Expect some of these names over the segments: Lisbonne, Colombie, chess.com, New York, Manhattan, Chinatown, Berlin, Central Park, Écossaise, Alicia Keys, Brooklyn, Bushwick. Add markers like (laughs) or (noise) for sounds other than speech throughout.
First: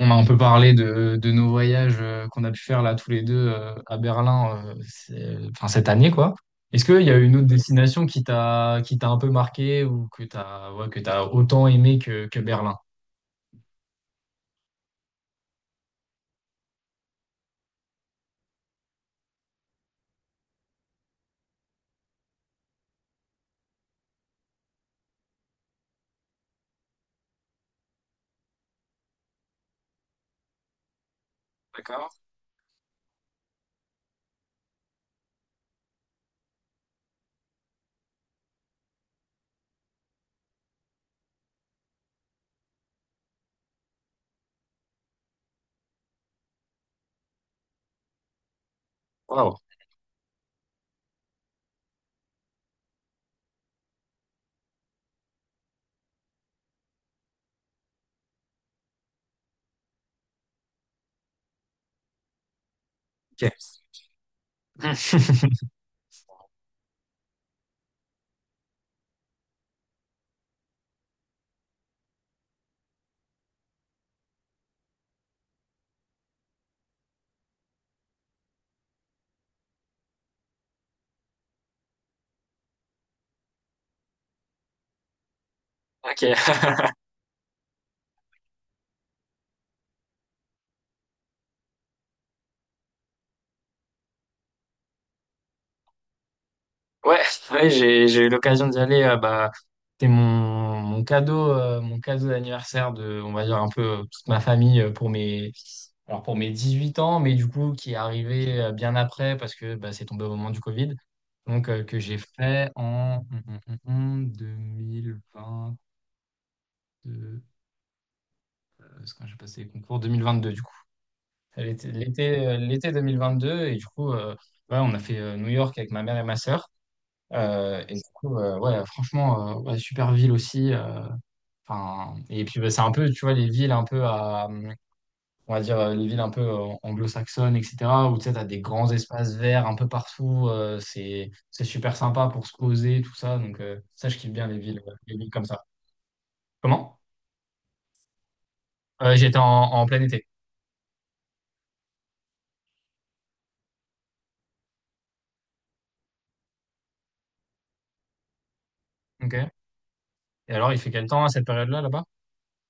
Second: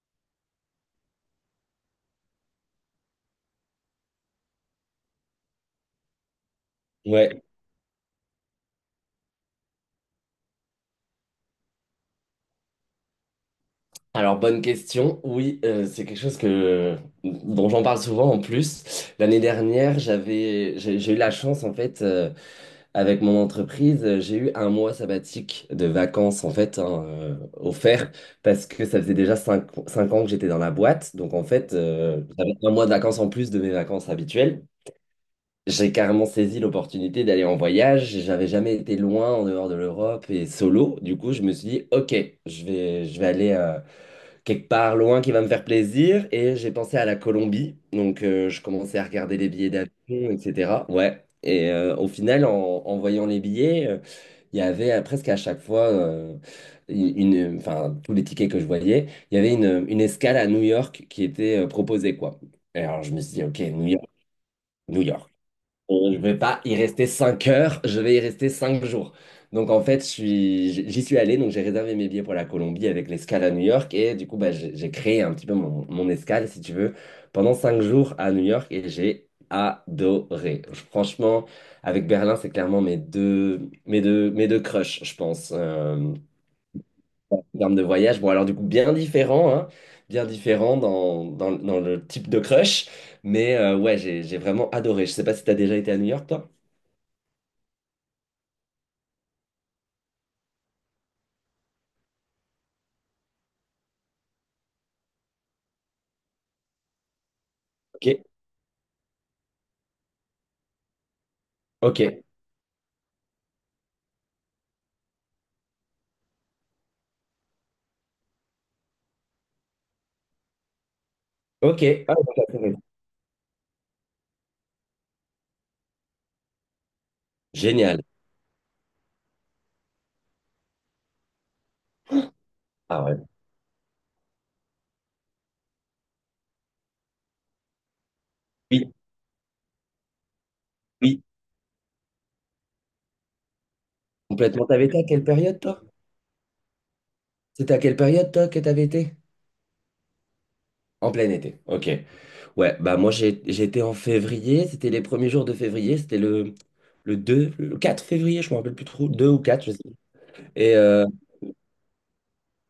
On a un peu parlé de nos voyages qu'on a pu faire là tous les deux à Berlin, enfin, cette année quoi. Est-ce qu'il y a une Ouais, autre destination qui t'a un peu marqué ou que t'as ouais, que t'as autant aimé que Berlin? alors bonne question. Oui, c'est quelque chose que, dont j'en parle souvent en plus. L'année dernière, j'ai eu la chance en fait, avec mon entreprise, j'ai eu un mois sabbatique de vacances en fait, hein, offert parce que ça faisait déjà cinq ans que j'étais dans la boîte. Donc en fait, D'accord. J'avais un mois de vacances en plus de mes vacances habituelles. J'ai carrément saisi l'opportunité d'aller en voyage. J'avais jamais été loin en dehors de l'Europe et solo. Du coup, je me suis dit, OK, je vais aller. Quelque part loin qui va me faire plaisir. Et j'ai pensé à la Colombie. Donc, je commençais à regarder les Wow. billets d'avion, etc. Ouais. Et au final, en voyant les billets, il y avait presque à chaque fois, enfin, tous les tickets que je voyais, il y avait une escale à New York qui était proposée, quoi. Et alors, je me suis dit, OK, New Ok. York. New York. (laughs) Je ne vais pas y rester 5 heures, je vais y rester 5 jours. Donc en fait, j'y suis allé, donc j'ai réservé mes billets pour la Colombie avec l'escale à New York et du coup, bah, j'ai créé un petit peu mon, mon escale, si tu veux, pendant 5 jours à New York et j'ai adoré. Franchement, avec Berlin, c'est clairement mes deux crushs, je pense, Ok. en termes de voyage. Bon, alors du coup, bien différent, hein, bien différent dans, dans le type de crush, mais ouais, j'ai vraiment adoré. Je sais pas si tu as déjà été à New York, toi. Ouais, (laughs) ouais, j'ai eu l'occasion d'y aller. Bah, c'était mon cadeau, mon cadeau d'anniversaire de, on va dire un peu toute ma famille, pour mes alors pour mes 18 ans, mais du coup qui est Ok, arrivé bien après parce que bah, c'est tombé au moment du Covid, donc que ok, j'ai fait en 2022. euh, C'est quand j'ai passé les concours 2022 du coup. ok. L'été Ah, donc, la l'été euh, période. l'été 2022 et du coup ouais, on a fait New York avec ma mère et ma sœur. Et du Génial. coup, ouais, franchement, ouais, super ville aussi. Enfin, et puis bah, c'est un Ah peu, tu ouais. vois, les villes un peu on va dire, les villes un peu anglo-saxonnes, etc. Où tu sais, t'as des grands Oui, espaces verts un peu partout. euh, oui, c'est, c'est super sympa pour se poser, tout ça. Donc ça, je kiffe bien complètement. T'avais été à les quelle villes comme période, ça. toi? Comment? C'était à quelle période, toi, que t'avais été? J'étais en plein été. En plein été. Ok. Ouais, bah moi, j'étais en février. C'était les premiers jours de février. C'était le 2, le 4 février, je me rappelle plus trop. 2 Ok. ou 4. Je sais plus. Et alors, Et, il fait quel temps à cette période-là, là-bas?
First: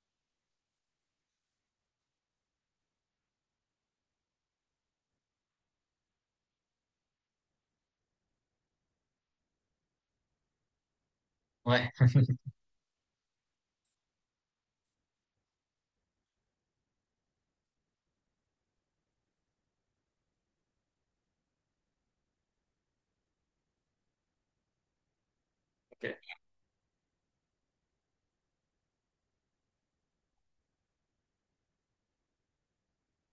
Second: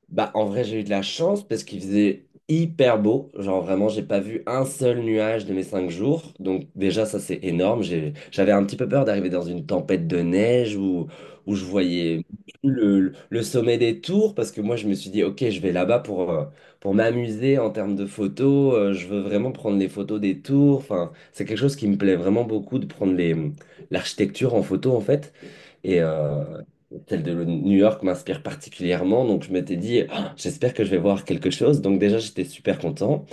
bah, en vrai, j'ai eu de la chance parce qu'il faisait hyper beau. Genre, vraiment, j'ai pas vu un seul nuage de mes 5 jours. Donc, déjà, ça, c'est énorme. J'avais un petit peu peur d'arriver dans une tempête de neige où je Ouais. voyais (laughs) le sommet des tours parce que moi, je me suis dit, OK, je vais là-bas pour m'amuser en termes de photos. Je veux vraiment prendre les photos des tours. Enfin, c'est quelque chose qui me plaît vraiment beaucoup de prendre l'architecture en photo, en fait. Et Ok. Celle de New York m'inspire particulièrement. Donc, je m'étais dit, ah, j'espère que je vais voir quelque chose. Donc, déjà, j'étais super content.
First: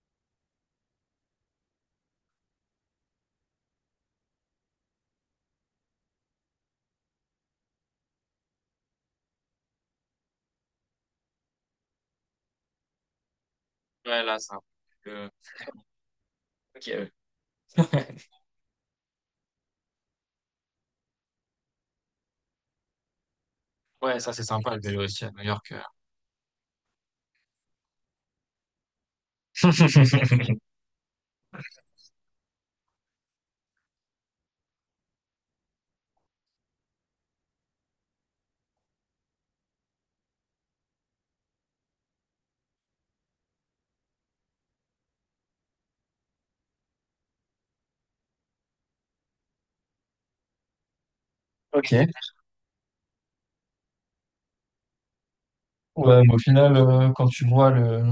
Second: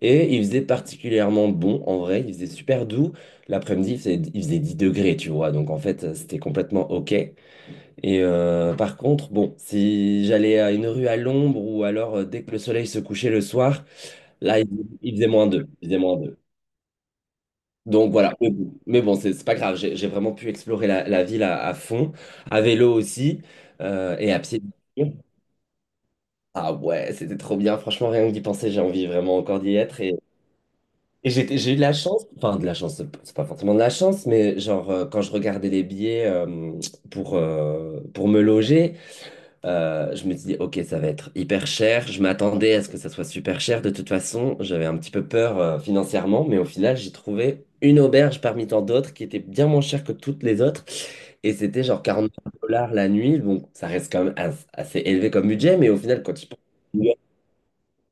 Et il faisait particulièrement bon, en vrai. Il faisait super doux. L'après-midi, il faisait 10 degrés, tu vois. Donc, en fait, c'était complètement OK. Et par contre, bon, si j'allais à une rue à l'ombre ou alors dès que le soleil se couchait le soir, Ouais, là, c'est là, un peu, il faisait -2. Il faisait moins deux, ok, ouais. donc voilà, mais bon, c'est pas grave, j'ai vraiment pu explorer la ville à fond, à vélo aussi, (laughs) Ouais, ça, et à c'est pied. sympa le vélo aussi à New York. Ah ouais, c'était trop bien, franchement, rien que d'y penser, j'ai envie vraiment encore d'y être. Et, (laughs) j'ai eu de la chance, enfin de la chance, c'est pas forcément de la chance, mais genre quand je regardais les billets pour me loger, je me suis dit, ok, ça va être hyper cher. Je m'attendais à ce que ça soit super cher. De toute façon, j'avais un petit peu peur financièrement, mais au final, j'ai trouvé une auberge parmi tant d'autres qui était bien moins chère que toutes les autres. Et c'était Ok. genre 40 $ la nuit. Donc, ça reste quand même assez élevé comme budget, mais au final, Ouais, quand mais au tu penses. final, quand tu vois le,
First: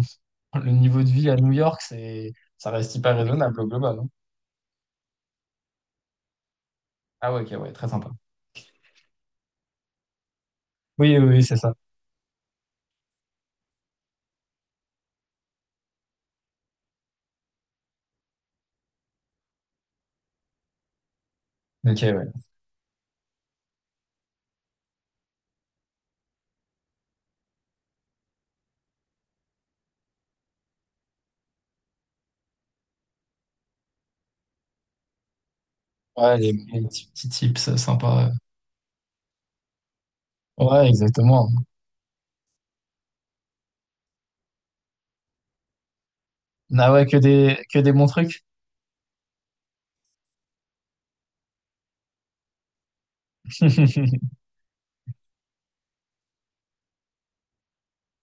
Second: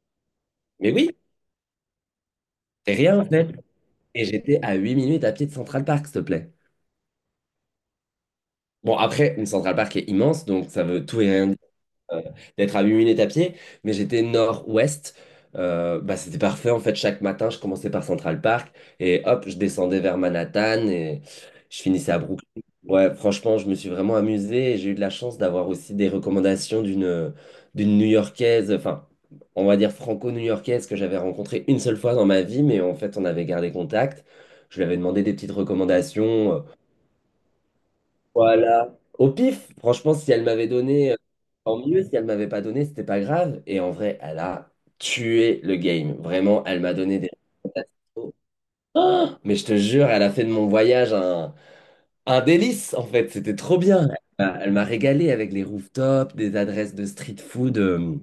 le Mais niveau de oui, vie à New York, ça reste c'est hyper rien en fait. raisonnable au global, hein. Et j'étais à 8 minutes à pied de Central Park, s'il te plaît. Ah ouais, ok, ouais, très sympa. Bon, après, une Central Park est immense, donc ça veut Oui, tout oui, et oui, rien c'est ça. euh, d'être à 8 minutes à pied, mais j'étais nord-ouest. Bah, c'était parfait en fait. Chaque matin, je commençais par Central Park et hop, je descendais vers Manhattan et je Ok, finissais à ouais. Brooklyn. Ouais, franchement, je me suis vraiment amusé et j'ai eu de la chance d'avoir aussi des recommandations d'une New-Yorkaise, enfin, on va dire franco-new-yorkaise que j'avais rencontrée une seule fois dans ma vie, mais en fait, on avait gardé contact. Je lui avais demandé des petites Ouais, les, recommandations, les petits, petits tips sympas. voilà. Au pif, franchement, si elle m'avait Ouais, donné, exactement. tant mieux. Si elle m'avait pas donné, c'était pas grave. Et en vrai, elle a tué le game. Vraiment, elle Ah m'a ouais, que donné des. des, que des (gasps) bons trucs. Ah mais je te jure, elle a fait de mon voyage un délice, en fait. C'était trop bien. (laughs) Elle m'a régalé avec les rooftops, des adresses de street food,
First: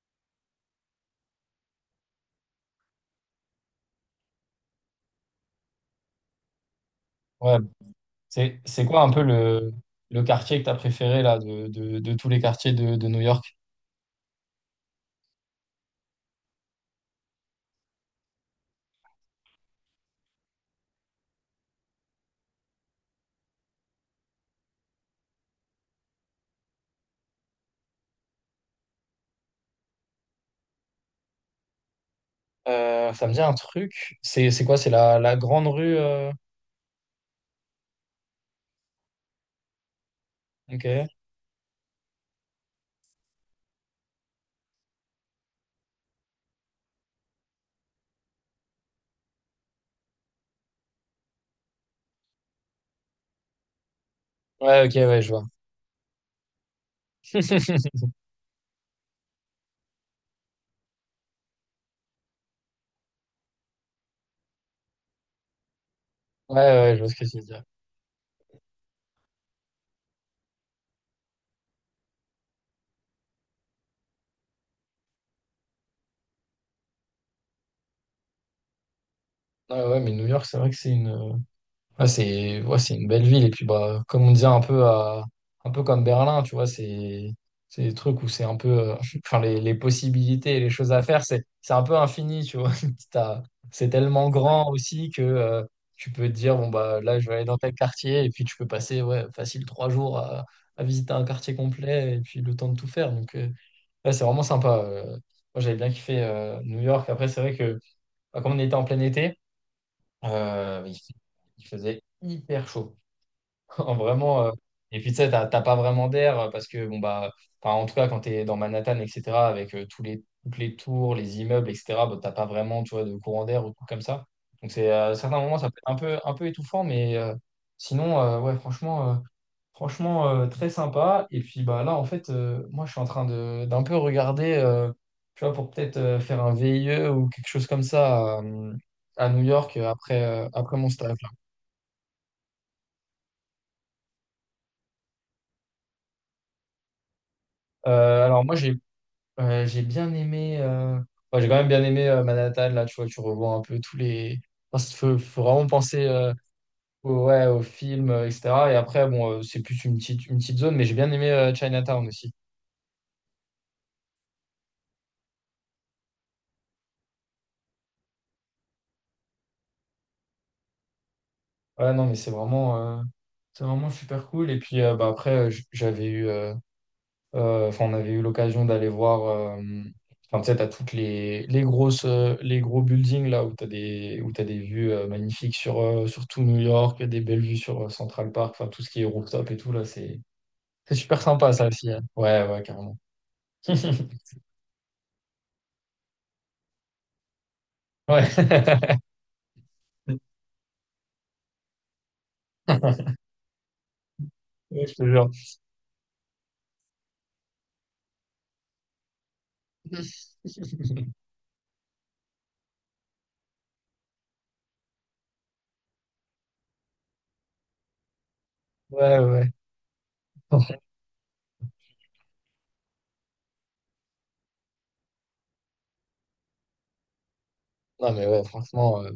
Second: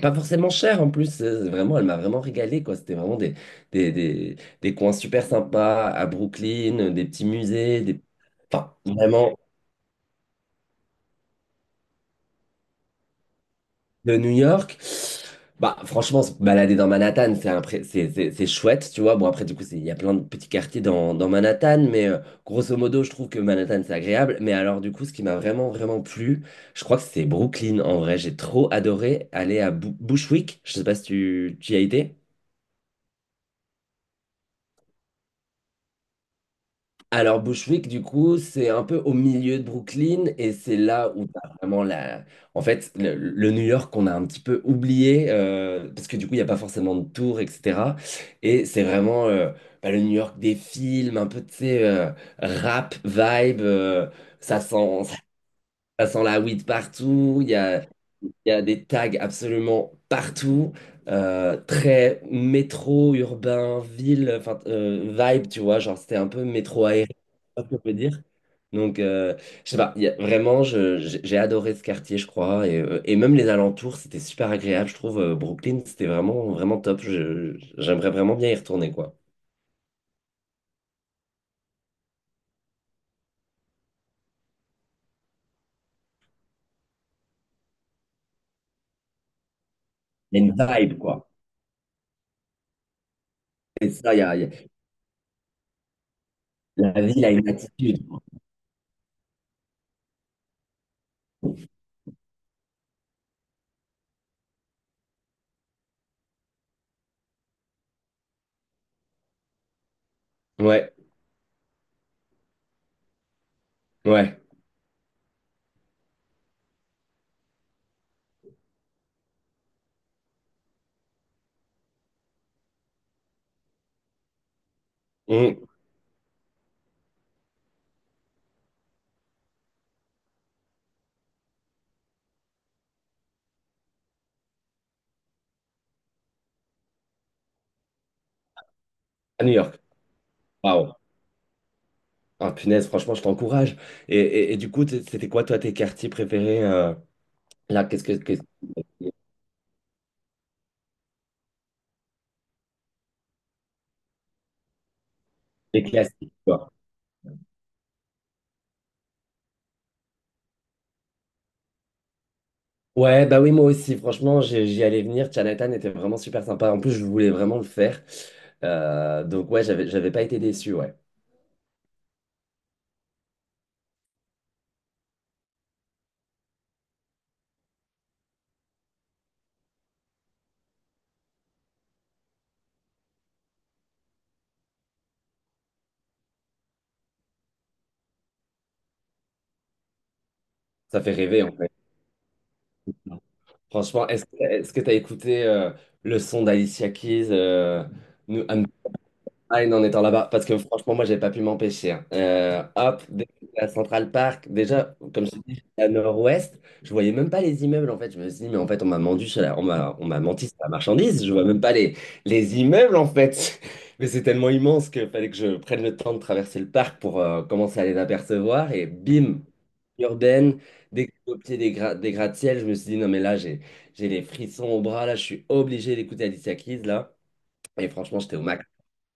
pas forcément chères en plus. Vraiment, elle m'a vraiment régalé, quoi. C'était vraiment des, des, des coins super sympas à Brooklyn, des petits Ouais. musées, des... C'est, Enfin, c'est quoi un peu vraiment. le quartier que t'as préféré là, de tous les quartiers de New York? De New York. Bah, franchement, se balader dans Manhattan, c'est un pré- c'est chouette, tu vois. Bon, après, du coup, il y a plein de petits quartiers dans Manhattan, mais grosso modo, je trouve que Manhattan, c'est agréable. Mais alors, du coup, ce qui m'a vraiment, vraiment plu, je crois que c'est Brooklyn, en vrai. J'ai trop adoré aller à Bushwick. Je sais pas si tu y as été. Ça me dit un truc. C'est quoi? C'est la grande rue. Alors Bushwick, du coup, c'est un peu au milieu de Brooklyn et c'est Ok. là où t'as vraiment la... En fait, le New York qu'on a un petit peu oublié parce que du coup, il n'y a pas forcément de tour, etc. Et c'est vraiment bah, le New York des films, un peu, tu sais, rap, vibe, ça Ouais, ok, sent, ça ouais, je vois. ça sent la weed partout, (laughs) il y a des tags absolument partout, très métro, urbain, ville, enfin vibe, tu vois, genre c'était un peu Ouais, métro ouais, je aérien, vois ce que tu veux je dire. sais pas si on peut dire. Donc, je sais pas, vraiment, j'ai adoré ce quartier, je crois, et même les alentours, c'était super agréable, je trouve. Brooklyn, c'était vraiment, vraiment top. J'aimerais vraiment bien y retourner, quoi. Ah ouais, mais New York, c'est vrai que c'est une, ah, c'est, ouais, c'est une belle ville. Et puis, bah, comme on disait un peu un peu comme Berlin, tu vois, c'est des trucs où c'est un peu, (laughs) enfin, les Il y a possibilités une et les choses vibe, à faire, quoi. c'est un peu infini, tu vois. (laughs) T'as- C'est Et ça, tellement grand aussi que, tu peux te dire, bon, bah, la là, ville je a vais aller une dans tel attitude, quoi. quartier. Et puis, tu peux passer, ouais, facile 3 jours à visiter un quartier complet et puis le temps de tout faire. Donc, ouais, c'est vraiment sympa. Moi, j'avais bien kiffé, New York. Après, c'est vrai que, bah, comme on était en plein été, euh, Ouais, il, fait- il faisait hyper chaud. (laughs) ouais. Vraiment. Et puis, tu sais, t'as pas vraiment d'air parce que, bon, bah, enfin, en tout cas, quand tu es dans Manhattan, etc., avec tous les, toutes les tours, les immeubles, etc., bah, t'as pas vraiment, tu vois, de courant d'air ou tout comme ça. Donc, c'est, à certains moments, Mm. ça peut être un peu étouffant, mais sinon, ouais, franchement, très sympa. Et puis, bah, là, en fait, moi, je suis en train d'un peu regarder, tu vois, pour peut-être faire un VIE ou quelque chose comme ça à, New À New York York. Après mon Waouh. stage. Ah, punaise, franchement, je t'encourage. Et du coup, c'était quoi, toi, tes quartiers préférés là, Euh, alors moi j'ai bien aimé. Ouais, j'ai quand même bien aimé Manhattan. Là, tu vois, tu revois un peu tous les. Parce qu'il faut vraiment les penser, classiques, quoi. Ouais, au film, etc. Et après, bon, c'est plus une petite zone, mais j'ai bien aimé Chinatown aussi. Ouais, bah oui, moi aussi, franchement, j'y allais venir. Chinatown était vraiment super sympa. En plus, je voulais vraiment le faire. Donc, ouais, j'avais pas été déçu, ouais. Ouais, non, mais c'est vraiment super cool. Et puis, bah, après, j'avais eu. Enfin, on avait eu l'occasion d'aller voir. Enfin, tu sais, t'as toutes les grosses, les gros buildings là où t'as des vues magnifiques sur, sur tout New York, des belles vues sur Central Park, enfin tout ce qui est rooftop et tout là, c'est Ça fait super rêver, sympa en ça fait. aussi, hein. Ouais, ouais, carrément. Franchement, (laughs) est-ce t'as écouté le son d'Alicia Keys, Ouais. No- I'm ah, et non, en étant là-bas, parce que franchement, moi, j'ai pas pu m'empêcher, hein. Hop, (laughs) dès que j'étais à Central Park, Ouais, je déjà, te comme jure. je te dis, j'étais à Nord-Ouest, je voyais même pas les immeubles, en fait. Je me suis dit, mais en fait, on m'a menti sur la (laughs) marchandise, je vois même pas les immeubles, en fait. (laughs) Mais c'est tellement immense qu'il fallait que je prenne le temps de traverser le parc pour commencer à les apercevoir, et Ouais, bim, ouais. urbaine. (laughs) Dès que j'étais au pied des gratte-ciel, je me suis dit, non, mais là, j'ai les frissons au bras, là, je suis obligé d'écouter Alicia Keys, là. Et Non franchement, mais j'étais au ouais, max. franchement,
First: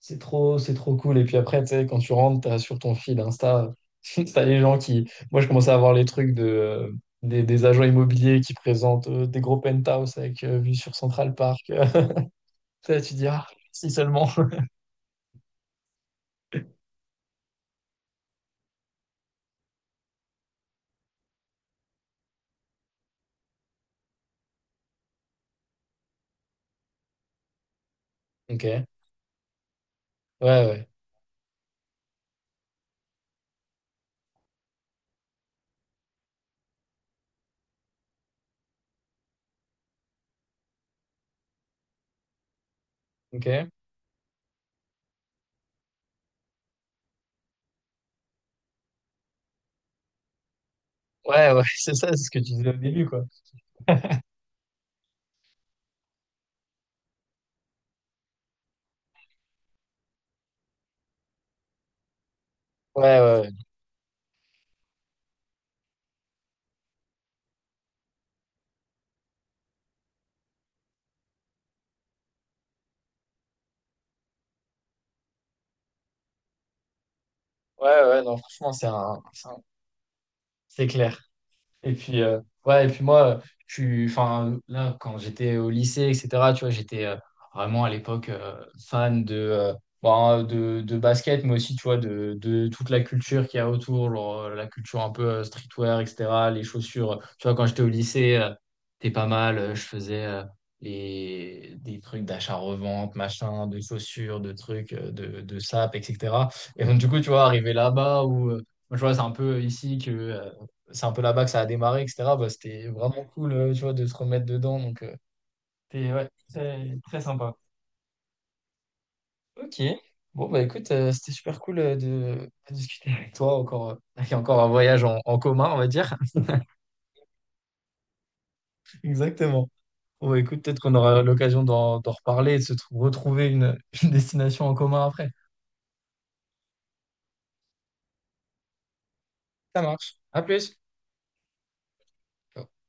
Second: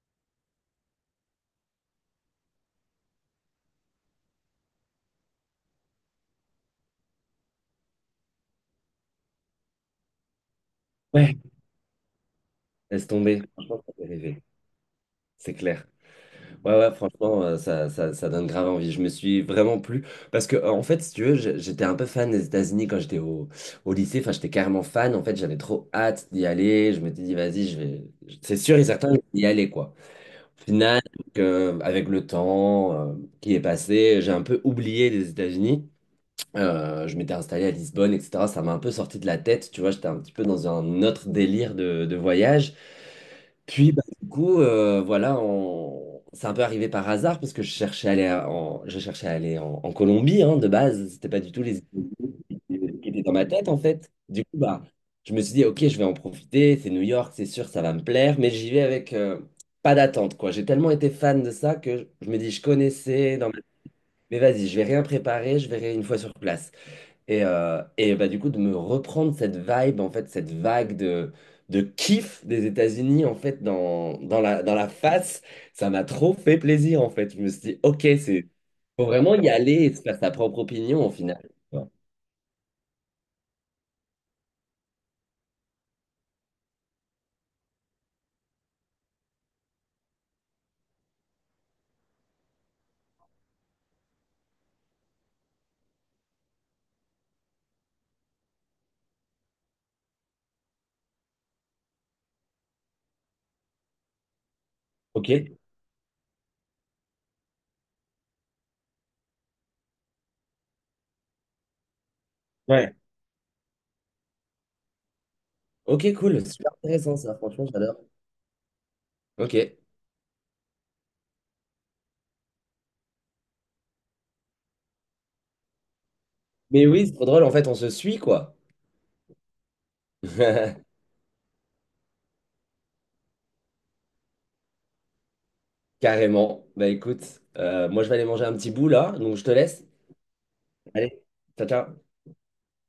c'est trop, c'est trop cool. Et puis après, tu sais, quand tu rentres, t'as sur ton fil Insta, (laughs) t'as les gens qui. Moi, je commençais à voir les trucs de, des agents immobiliers qui présentent des gros penthouse avec vue sur Central Park. (laughs) Ça, Laisse tu dis, tomber. ah, Franchement, si ça fait seulement. rêver. (laughs) C'est clair. Ouais, ouais, franchement, ça donne grave envie. Je me suis vraiment plu. Parce que, en fait, si tu veux, j'étais un peu fan des États-Unis quand j'étais au lycée. Enfin, j'étais carrément fan. En fait, j'avais trop hâte d'y aller. Je m'étais dit, vas-y, je vais. C'est Ok. sûr et Ouais, certain, je vais y aller, quoi. Au ouais. final, donc, avec le temps qui est passé, j'ai un peu oublié les États-Unis. Je m'étais installé à Lisbonne, etc. Ça m'a un peu sorti de la tête, tu vois, j'étais un petit peu dans un autre délire de voyage. Ok. Puis, bah, du coup, voilà, on... c'est un peu arrivé par hasard parce que je cherchais à aller en Colombie, hein, de base. C'était pas Ouais, du ouais, tout (laughs) les c'est ça, c'est ce que tu disais au idées début, qui étaient quoi. dans ma tête, en fait. Du coup, bah, je me suis dit, ok, je vais en profiter. C'est New York, c'est sûr, ça va me plaire, mais j'y vais avec pas d'attente, quoi. J'ai tellement été fan de ça que je me dis, je Ouais, connaissais, ouais. Mais vas-y, je vais rien préparer, je verrai une fois sur place. Et bah, du coup, de me reprendre cette vibe, en fait, cette vague de kiff des États-Unis, en fait, dans la face, ça m'a trop fait plaisir, en fait. Je me suis dit, Ouais, OK, ouais, ouais, non, c'est, franchement, faut vraiment y aller et se faire sa propre c'est opinion, au clair. final. Et puis, ouais, et puis moi, je suis, enfin, là, quand j'étais au lycée, etc., tu vois, j'étais vraiment à l'époque fan de, bon, de basket, mais aussi, tu vois, de toute la culture qu'il y a autour, genre, la culture un peu streetwear, etc., les chaussures. Tu vois, quand j'étais au lycée, t'es pas mal, je faisais des trucs d'achat-revente, machin, de chaussures, de trucs, de, OK. de sapes, etc. Et donc, du coup, tu vois, arrivé là-bas où, moi, je vois, c'est un peu là-bas que ça a démarré, etc. Bah, c'était Ouais. vraiment cool, tu vois, de se remettre dedans. Donc, c'était OK, ouais, cool. Super très, intéressant, très ça. sympa. Franchement, j'adore. OK. Ok. Bon, bah écoute, c'était super cool de discuter avec toi. Encore, (laughs) il y a encore un voyage en commun, on va dire. Mais oui, c'est trop drôle. En fait, on se suit, quoi. (laughs) Exactement. Bon, bah, écoute, peut-être qu'on (laughs) aura l'occasion d'en reparler et de se retrouver une, (laughs) une destination en commun après. Carrément. Bah, écoute, moi, je vais aller manger un petit bout, là. Donc, je te Ça laisse. marche. À plus. Allez, ciao, ciao. Ciao.